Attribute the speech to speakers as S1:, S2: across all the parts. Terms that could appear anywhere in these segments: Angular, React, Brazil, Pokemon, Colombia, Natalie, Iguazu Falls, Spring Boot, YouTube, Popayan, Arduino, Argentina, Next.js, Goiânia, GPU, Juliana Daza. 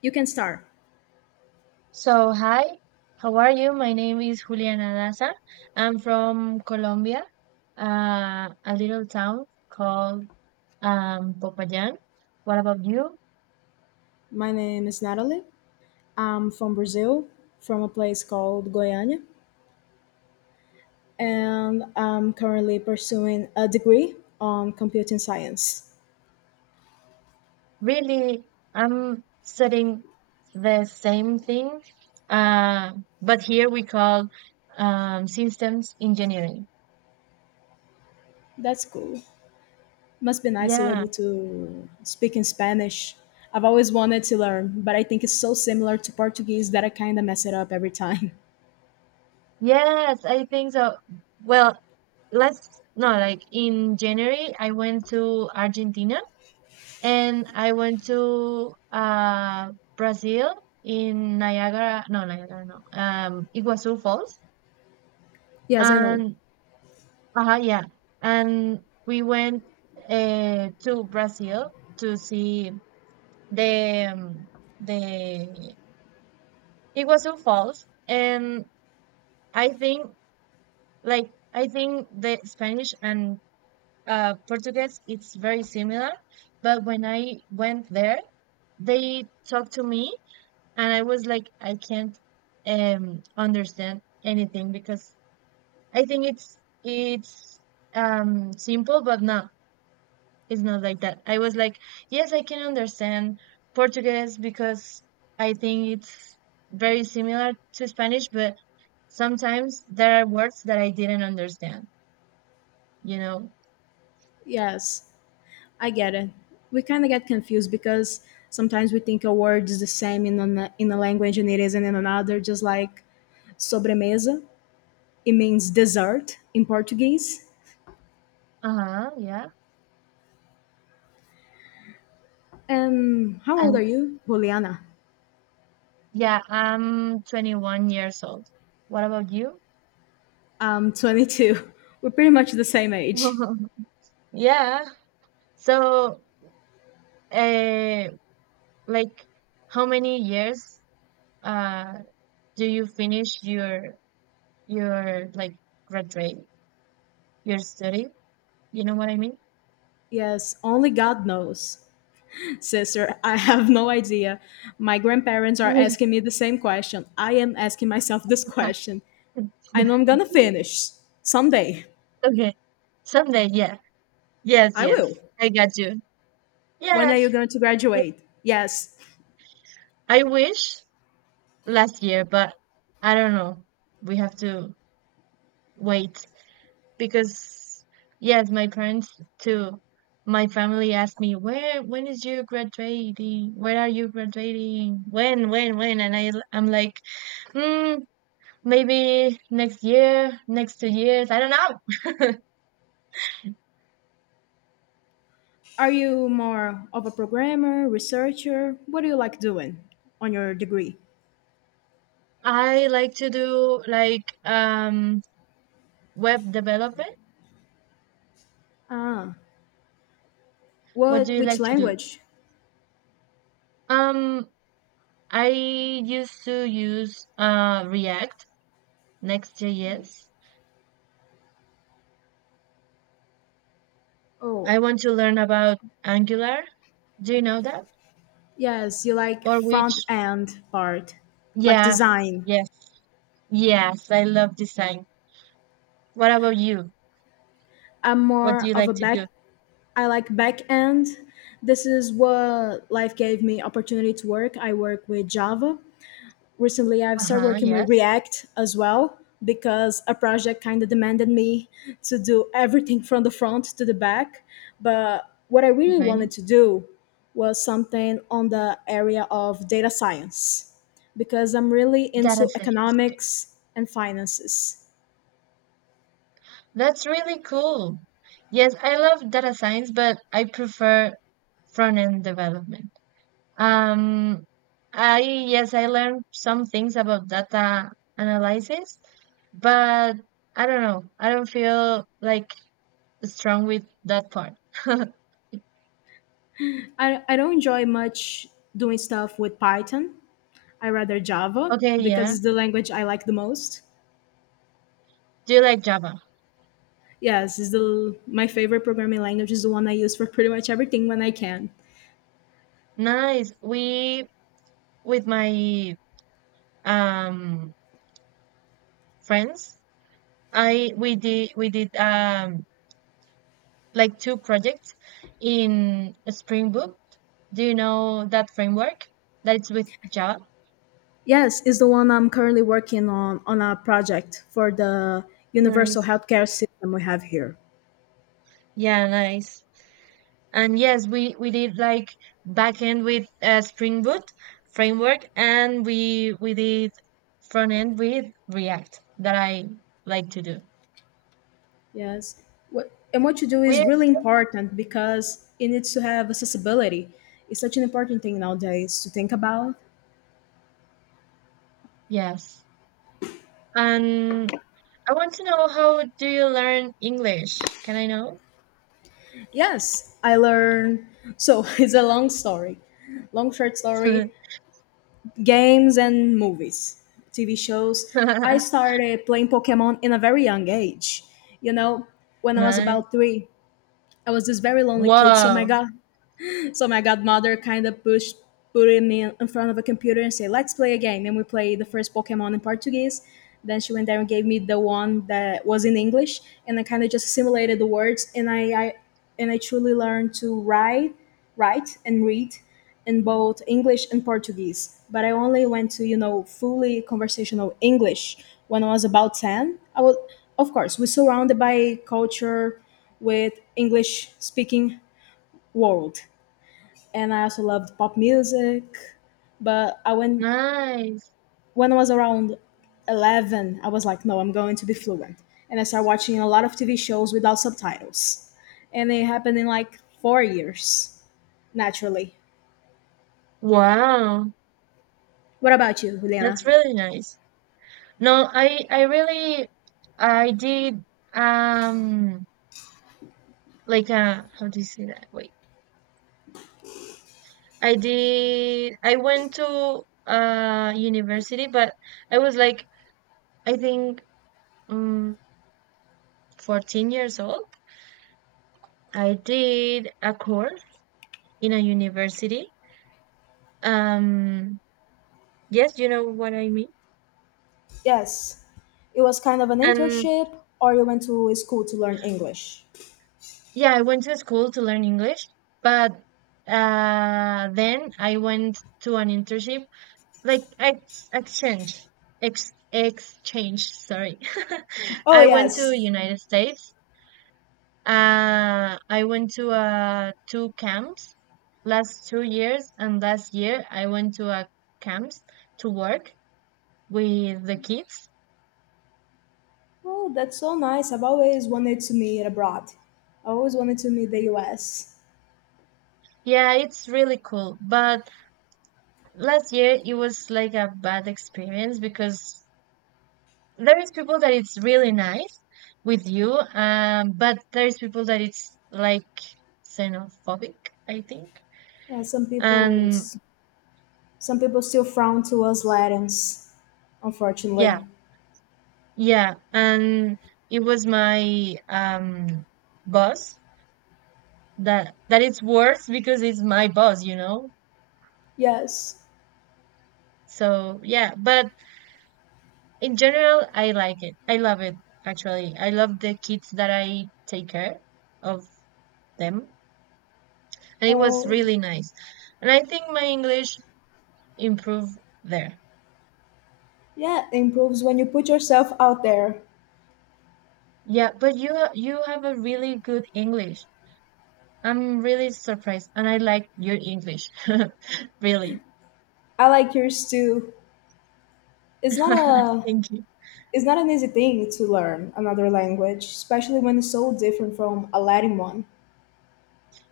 S1: You can start.
S2: So, hi, how are you? My name is Juliana Daza. I'm from Colombia, a little town called Popayan. What about you?
S1: My name is Natalie. I'm from Brazil, from a place called Goiânia,
S2: Mm,
S1: and I'm currently pursuing a degree on computing science.
S2: really, I'm studying the same thing, uh, but here we call systems engineering.
S1: That's cool. Must be nice you're
S2: Yeah,
S1: able to speak in Spanish. I've always wanted to learn, but I think it's so similar to Portuguese that I kind of mess it up every time.
S2: yes, I think so. Well, let's no, like in January, I went to Argentina. And I went to Brazil. In Niagara, no, Iguazu Falls.
S1: Yes, I know.
S2: And, yeah. And we went to Brazil to see the, um, the Iguazu Falls. And I think, like, I think the Spanish and Portuguese, it's very similar. But when I went there, they talked to me and I was like, I can't understand anything because I think it's simple, but no, it's not like that. I was like, yes, I can understand Portuguese because I think it's very similar to Spanish, but sometimes there are words that I didn't understand, you know?
S1: Yes, I get it. We kind of get confused because sometimes we think a word is the same in, in a language and it isn't in another, just like sobremesa. It means dessert in Portuguese.
S2: Uh-huh, yeah.
S1: And how old
S2: And
S1: are you, Juliana?
S2: yeah, I'm 21 years old. What about you?
S1: I'm 22. We're pretty much the same age.
S2: Yeah. So, uh, Like how many years uh do you finish your your like graduate your study? You know what I mean?
S1: Yes, only God knows. Sister, I have no idea. My grandparents are asking me the same question. I am asking myself this question. I know I'm gonna finish someday.
S2: Okay. Someday, yeah. Yes,
S1: I will.
S2: yes, I got you.
S1: When are you
S2: Yes.
S1: going to graduate? Yes.
S2: I wish last year, but I don't know. We have to wait, because yes, my parents too. My family asked me, "Where? When is you graduating? Where are you graduating? When? When? When?" And I'm like, hmm, maybe next year, next 2 years. I don't know.
S1: Are you more of a programmer, researcher? What do you like doing on your degree?
S2: I like to do like web development.
S1: Ah,
S2: What do
S1: what?
S2: you
S1: Which
S2: like to do?
S1: language?
S2: Um, I used to use React, Next.js.
S1: Oh,
S2: I want to learn about Angular. Do you know that?
S1: yes, you like
S2: Or
S1: front
S2: which
S1: end part, like
S2: Yeah,
S1: design.
S2: yes, yes, I love design. What about you?
S1: I'm
S2: What do
S1: more
S2: you
S1: of
S2: like
S1: a
S2: to do?
S1: back. I like back end. This is what life gave me opportunity to work. I work with Java, recently I've started
S2: Uh-huh,
S1: working with
S2: yes,
S1: React as well because a project kind of demanded me to do everything from the front to the back. But what I really wanted
S2: okay.
S1: to do was something on the area of data science because I'm really
S2: Data
S1: into
S2: science. Okay,
S1: economics and finances.
S2: that's really cool. Yes, I love data science, but I prefer front-end development. Um, I yes, I learned some things about data analysis, but I don't know. I don't feel like strong with that part.
S1: I don't enjoy much doing stuff with Python. I rather Java
S2: Okay,
S1: because
S2: yeah.
S1: it's the language I like the most.
S2: Do you like Java?
S1: Yes, is the my favorite programming language is the one I use for pretty much everything when I can.
S2: Nice. We with my um friends. I we did like two projects in Spring Boot. Do you know that framework? That's with Java.
S1: Yes, is the one I'm currently working on a project for the universal
S2: Nice.
S1: healthcare system we have here.
S2: Yeah, nice. And yes, we did like backend with Spring Boot framework, and we did front end with React that I like to do.
S1: Yes. And what you do is
S2: We
S1: really important because it needs to have accessibility. It's such an important thing nowadays to think about.
S2: Yes. And I want to know how do you learn English? Can I know?
S1: Yes, I learned. So it's a long story, long short story. Games and movies, TV shows. I started playing Pokemon in a very young age. You know, when I was
S2: Nice.
S1: about three, I was this very lonely kid. So my
S2: Wow.
S1: god, so my godmother kind of pushed put him in, front of a computer and say, "Let's play a game." And we played the first Pokemon in Portuguese. Then she went there and gave me the one that was in English, and I, kind of just assimilated the words, and I truly learned to write and read in both English and Portuguese. But I only went to fully conversational English when I was about 10. Of course, we're surrounded by culture with English speaking world, and I also loved pop music. But I went
S2: Nice.
S1: when I was around 11, I was like, no, I'm going to be fluent, and I started watching a lot of TV shows without subtitles, and it happened in like 4 years naturally.
S2: Wow.
S1: What about you,
S2: That's
S1: Juliana?
S2: really nice. No, I really I did um like how do you say that? Wait. I went to university but I was like I think um 14 years old. I did a course in a university. Um Yes, you know what I mean.
S1: Yes, it was kind of an
S2: And
S1: internship, or you went to school to learn English.
S2: yeah, I went to school to learn English, but then I went to an internship, like ex exchange, sorry.
S1: Oh
S2: I went to
S1: yes.
S2: United States. I went to two camps last 2 years, and last year I went to a camps to work with the kids.
S1: Oh, that's so nice. I've always wanted to meet abroad. I always wanted to meet the U.S.
S2: Yeah, it's really cool, but last year it was like a bad experience because there is people that it's really nice with you but there is people that it's like xenophobic, I think.
S1: Uh, some people
S2: And
S1: Some people still frown towards Latins,
S2: Yeah,
S1: unfortunately.
S2: yeah. And it was my boss that it's worse because it's my boss, you know.
S1: Yes.
S2: So yeah, but in general I like it, I love it. Actually, I love the kids that I take care of them, and it was
S1: Oh,
S2: really nice. And I think my English improved there.
S1: yeah, it improves when you put yourself out there.
S2: Yeah, but you you have a really good English. I'm really surprised, and I like your English, really.
S1: I like yours too. It's not a
S2: Thank you.
S1: it's not an easy thing to learn another language, especially when it's so different from a Latin one.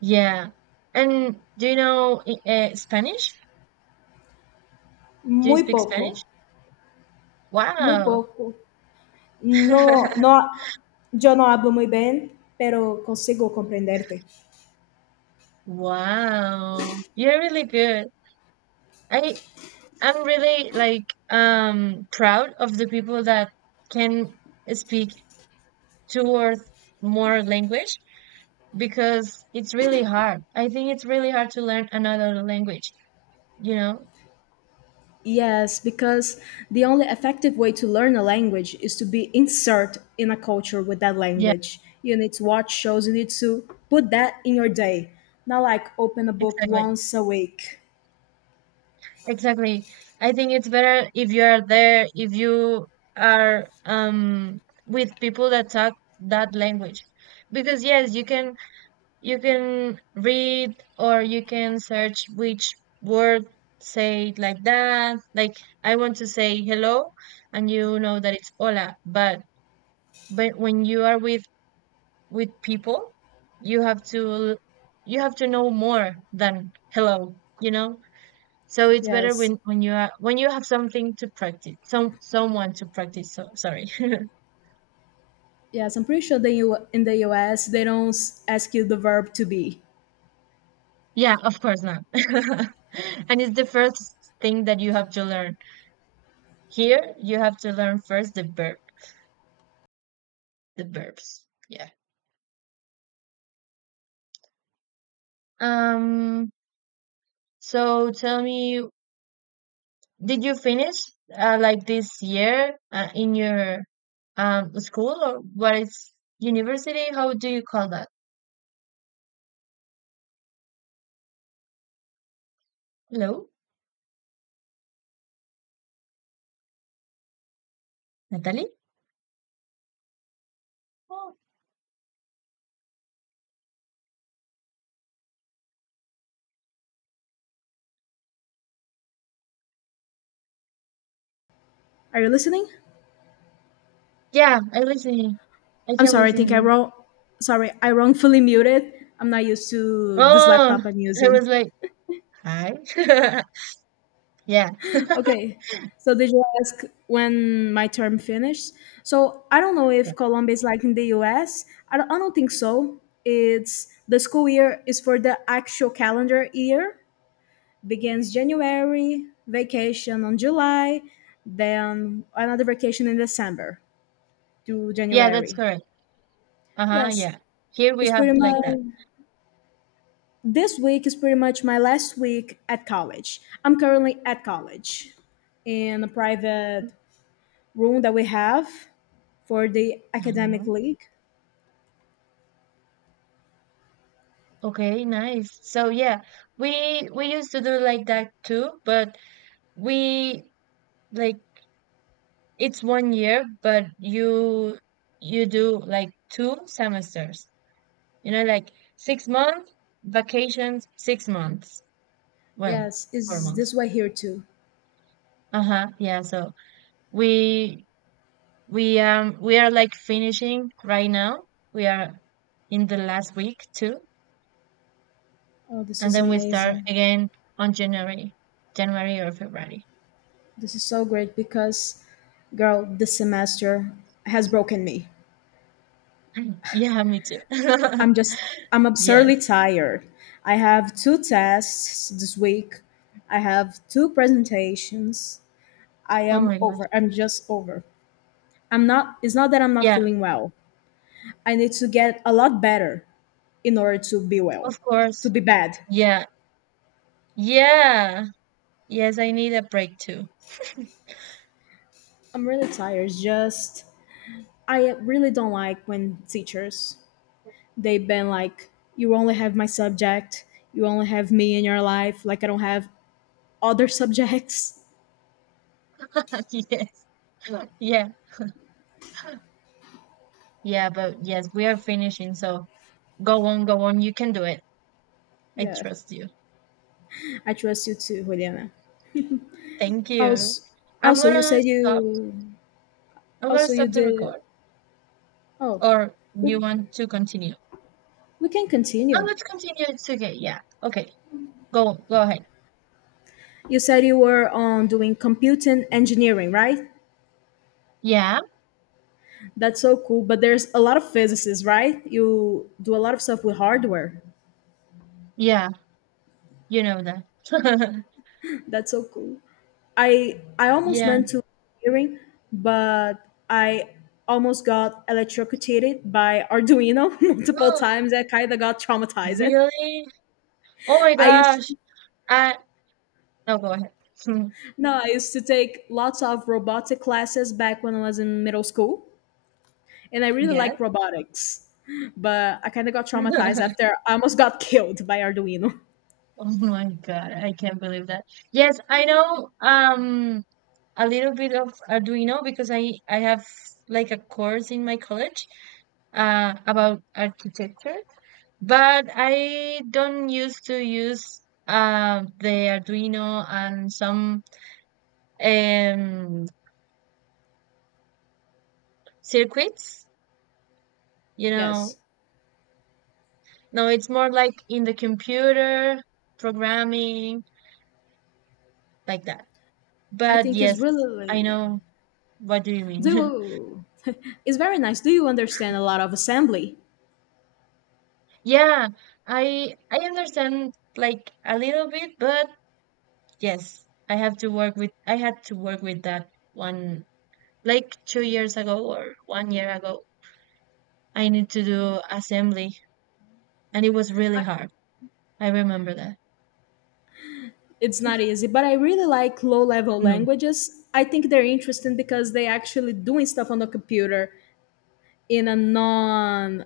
S2: Yeah, and do you know Spanish? Do you
S1: Muy
S2: speak
S1: poco,
S2: Spanish?
S1: muy
S2: Wow.
S1: poco. No, no, yo no hablo muy bien, pero consigo comprenderte.
S2: Wow, you're really good. I I'm really like proud of the people that can speak towards more language because it's really hard. I think it's really hard to learn another language, you know?
S1: Yes, because the only effective way to learn a language is to be insert in a culture with that
S2: Yeah,
S1: language. You need to watch shows, you need to put that in your day. Not like open a book
S2: exactly.
S1: once a week.
S2: Exactly. I think it's better if you are there, if you are with people that talk that language. Because yes, you can read or you can search which word, say it like that. Like I want to say hello and you know that it's hola, but when you are with people, you have to you have to know more than hello, you know? So it's better
S1: Yes.
S2: when you are when you have something to practice, someone to practice. So sorry.
S1: Yes, I'm pretty sure in the US they don't ask you the verb to be.
S2: Yeah, of course not. And it's the first thing that you have to learn. Here, you have to learn first the verb, the verbs. Yeah. Um, so tell me, did you finish like this year in your school or what is university? How do you call that? Hello, Natalie? Oh,
S1: Are you listening?
S2: yeah, I listen. I
S1: I'm
S2: can
S1: sorry, I
S2: listen
S1: think I
S2: you.
S1: wrong sorry, I wrongfully muted. I'm not used to this
S2: Oh,
S1: laptop I'm
S2: I
S1: using.
S2: was like, hi. yeah,
S1: Okay. So did you ask when my term finished? So I don't know
S2: yeah,
S1: if Colombia is like in the US. Don't, I don't think so. It's the school year is for the actual calendar year. Begins January, vacation on July, then another vacation in December to
S2: yeah, that's
S1: January.
S2: correct. Uh huh. Yeah,
S1: Yes,
S2: here we
S1: it's pretty
S2: have like that.
S1: much this week is pretty much my last week at college. I'm currently at college in a private room that we have for the academic
S2: Uh-huh.
S1: league.
S2: Okay, nice. So yeah, we used to do like that too, but we like it's one year, but you do like two semesters. You know, like 6 months vacations, 6 months. Well,
S1: Yes,
S2: four
S1: is this
S2: months.
S1: way here too?
S2: Uh-huh. Yeah. So we we are like finishing right now. We are in the last week too,
S1: Oh, this
S2: and
S1: is
S2: then we start
S1: amazing.
S2: again on January, January or February.
S1: This is so great because, girl, this semester has broken me.
S2: Yeah, me too.
S1: I'm just, I'm
S2: Yes.
S1: absurdly tired. I have two tests this week, I have two presentations. I
S2: Oh
S1: am
S2: my gosh.
S1: over. I'm just over. I'm not, it's not that I'm not
S2: Yeah,
S1: feeling well. I need to get a lot better in order to be well,
S2: of
S1: to
S2: course.
S1: be bad.
S2: Yeah. Yeah. Yes, I need a break too.
S1: I'm really tired. Just I really don't like when teachers they've been like, "You only have my subject. You only have me in your life. Like I don't have other subjects."
S2: Yes. Yeah. Yeah, but yes, we are finishing. So go on, go on. You can do it. I
S1: Yeah,
S2: trust you.
S1: I trust you too, Juliana.
S2: Thank you.
S1: Also,
S2: I'm
S1: also, you
S2: gonna
S1: said
S2: stop.
S1: you
S2: I'm gonna
S1: also you
S2: stop the
S1: did.
S2: record.
S1: Oh,
S2: Or you
S1: we
S2: want to continue?
S1: we can
S2: No,
S1: continue.
S2: let's continue. It's okay. Yeah. Okay. Go go ahead.
S1: You said you were on doing computing engineering, right?
S2: Yeah.
S1: That's so cool. But there's a lot of physicists, right? You do a lot of stuff with hardware.
S2: Yeah. You know that.
S1: That's so cool. I almost
S2: Yeah.
S1: went to hearing, but I almost got electrocuted by Arduino multiple
S2: Oh,
S1: times. I kind of got traumatized.
S2: really? Oh my
S1: I
S2: gosh.
S1: used
S2: I No, go ahead.
S1: no, I used to take lots of robotic classes back when I was in middle school, and I really
S2: Yes.
S1: like robotics. But I kind of got traumatized after I almost got killed by Arduino.
S2: Oh my God, I can't believe that. Yes, I know a little bit of Arduino because I have like a course in my college about architecture, but I don't used to use the Arduino and some um circuits, you know.
S1: Yes,
S2: No, it's more like in the computer programming like that.
S1: I
S2: But
S1: think it's
S2: yes, I
S1: really
S2: know what do you mean.
S1: do. It's very nice. Do you understand a lot of assembly?
S2: Yeah, I understand like a little bit, but yes, I had to work with that one like 2 years ago or one year ago. I need to do assembly and it was really hard. I remember that.
S1: It's not easy, but I really like low level
S2: No.
S1: languages. I think they're interesting because they actually doing stuff on the computer in a non,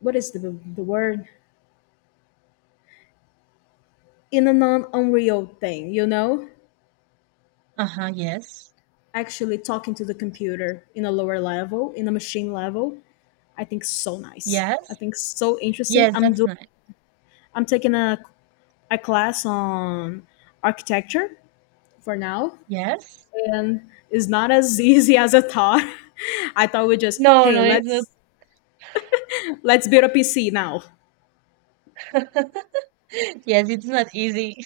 S1: what is the word, in a non unreal thing.
S2: Uh-huh, yes.
S1: Actually talking to the computer in a lower level, in a machine level. I think so nice, I
S2: Yes.
S1: think so interesting.
S2: Yes, that's nice.
S1: I'm taking a, class on architecture for now,
S2: Yes.
S1: and it's not as easy as I thought. I thought we just,
S2: No,
S1: hey,
S2: no, it's not.
S1: let's build a PC now.
S2: Yes, it's not easy.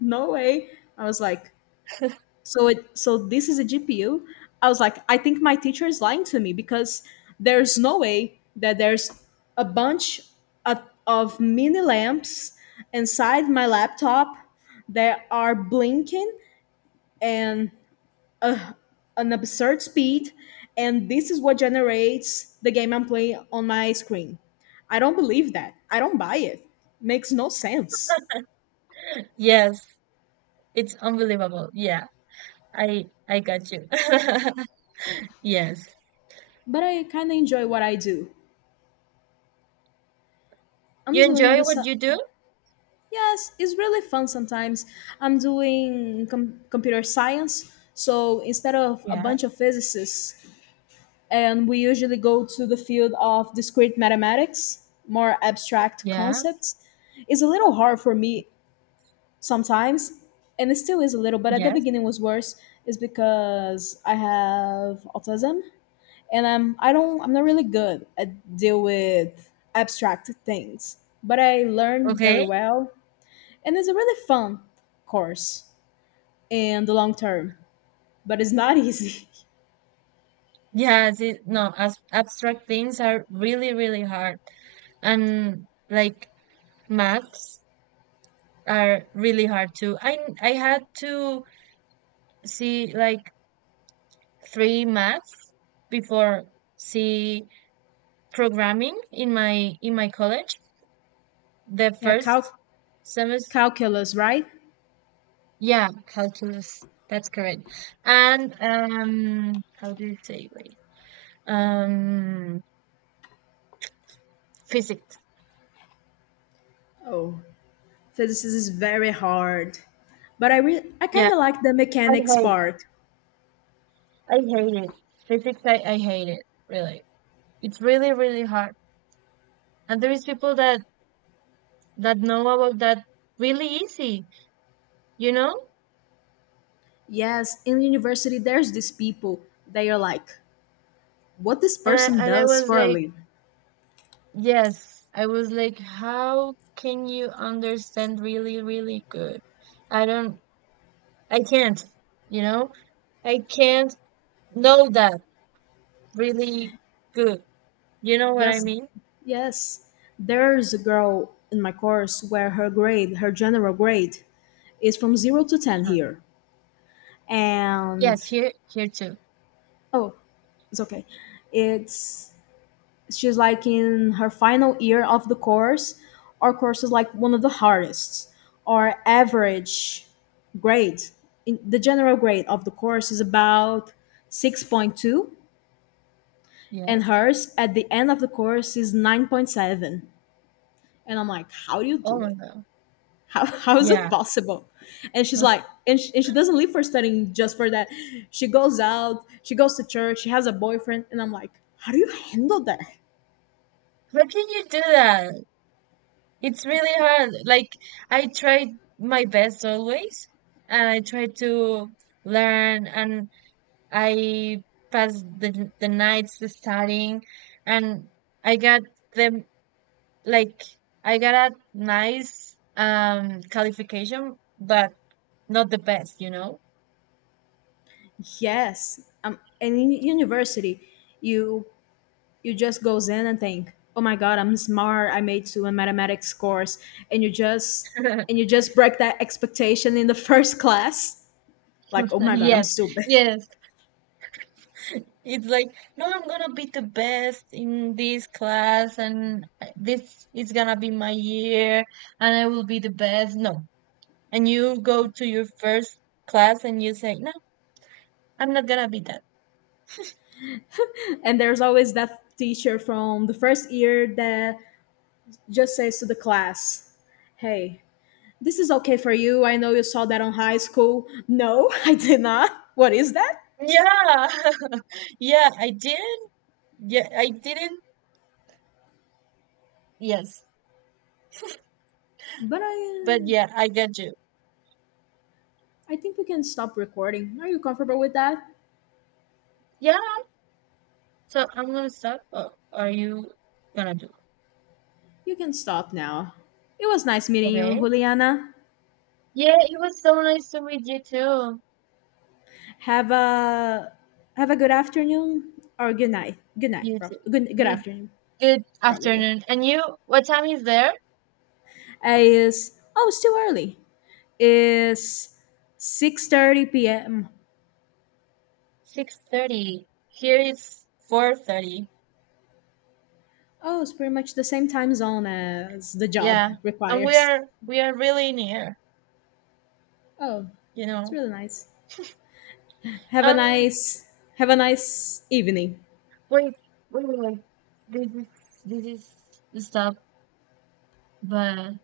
S1: No way. I was like, so it so this is a GPU. I was like, I think my teacher is lying to me because there's no way that there's a bunch of mini lamps inside my laptop that are blinking and an absurd speed, and this is what generates the game I'm playing on my screen. I don't believe that. I don't buy it. Makes no sense.
S2: Yes, it's unbelievable. Yeah. I got you. Yes.
S1: But I kind of enjoy what I do. I'm
S2: You
S1: doing
S2: enjoy
S1: the
S2: what
S1: su-
S2: you do?
S1: yes, it's really fun sometimes. Computer science, so instead of a
S2: Yeah,
S1: bunch of physicists, and we usually go to the field of discrete mathematics, more abstract
S2: yeah,
S1: concepts. It's a little hard for me sometimes, and it still is a little. But at the
S2: yes.
S1: beginning was worse, is because I have autism, and I'm I don't I'm not really good at deal with abstract things. But I learn very
S2: Okay.
S1: well. And it's a really fun course in the long term, but it's not easy.
S2: Yeah, the, no, as abstract things are really, really hard. And like maths are really hard too. I had to see like three maths before see programming in my college. The
S1: Yeah,
S2: first semester,
S1: calculus, right?
S2: yeah, calculus. That's correct. And how do you say wait? Um Physics.
S1: Oh, physics is very hard. But I
S2: Yeah,
S1: kind of like the
S2: I
S1: mechanics
S2: hate,
S1: part.
S2: I hate it. Physics, I hate it. Really, it's really, really hard. And there is people that know about that really easy, you know.
S1: Yes, in university there's these people they are like, what this
S2: And
S1: person
S2: I and I
S1: does
S2: was
S1: for a
S2: like,
S1: living.
S2: yes, I was like, how can you understand really, really good? I don't, I can't, you know, I can't know that really good. You know what I
S1: Yes,
S2: mean?
S1: yes. There's a girl in my course where her grade, her general grade, is from 0 to 10
S2: Huh.
S1: here,
S2: Yes,
S1: and
S2: here, here too.
S1: oh, it's okay. It's She's like in her final year of the course. Our course is like one of the hardest. Our average grade, in the general grade of the course is about 6.2, and
S2: Yes.
S1: hers at the end of the course is 9.7. And I'm like, how do you
S2: Oh
S1: do
S2: my
S1: it?
S2: God.
S1: How, how is it
S2: Yeah.
S1: possible, and she's
S2: How
S1: like, and she doesn't leave for studying just for that. She goes out, she goes to church, she has a boyfriend, and I'm like, how do you handle that?
S2: can you do that? It's really hard. Like I tried my best always, and I tried to learn, and I passed the nights studying, and I got them like I got a nice qualification, but not the best, you know.
S1: Yes, and in university you you just goes in and think, oh my god, I'm smart, I made two in mathematics course, and you just and you just break that expectation in the first class, like oh my god I'm
S2: Yes,
S1: stupid.
S2: yes. It's like, no, I'm gonna be the best in this class, and this is gonna be my year, and I will be the best. No, and you go to your first class and you say, "No, I'm not gonna be that."
S1: And there's always that teacher from the first year that just says to the class, "Hey, this is okay for you. I know you saw that on high school." No, I did not. What is that?
S2: Yeah, yeah, I didn't. Yeah, I didn't. Yes,
S1: But I,
S2: but
S1: uh,
S2: yeah, I get you.
S1: I think we can stop recording. Are you comfortable with that?
S2: Yeah, so I'm gonna stop. Oh, are you gonna do?
S1: You can stop now. It was nice meeting you,
S2: Okay.
S1: Juliana.
S2: Yeah, it was so nice to meet you too.
S1: Have a have a good afternoon or good night. Good night.
S2: You
S1: Pro-
S2: too.
S1: good good
S2: You
S1: afternoon,
S2: good
S1: probably.
S2: afternoon. And you, what time is there?
S1: Is Oh, it's too early. It's 6:30 p.m.
S2: 6:30. Here it's 4:30.
S1: Oh, it's pretty much the same time zone as the job
S2: Yeah. And we
S1: requires.
S2: are we are really near,
S1: Oh,
S2: you
S1: it's
S2: know.
S1: really nice. Have a
S2: Um
S1: nice have a nice evening.
S2: Wait, wait. This is this is stop, but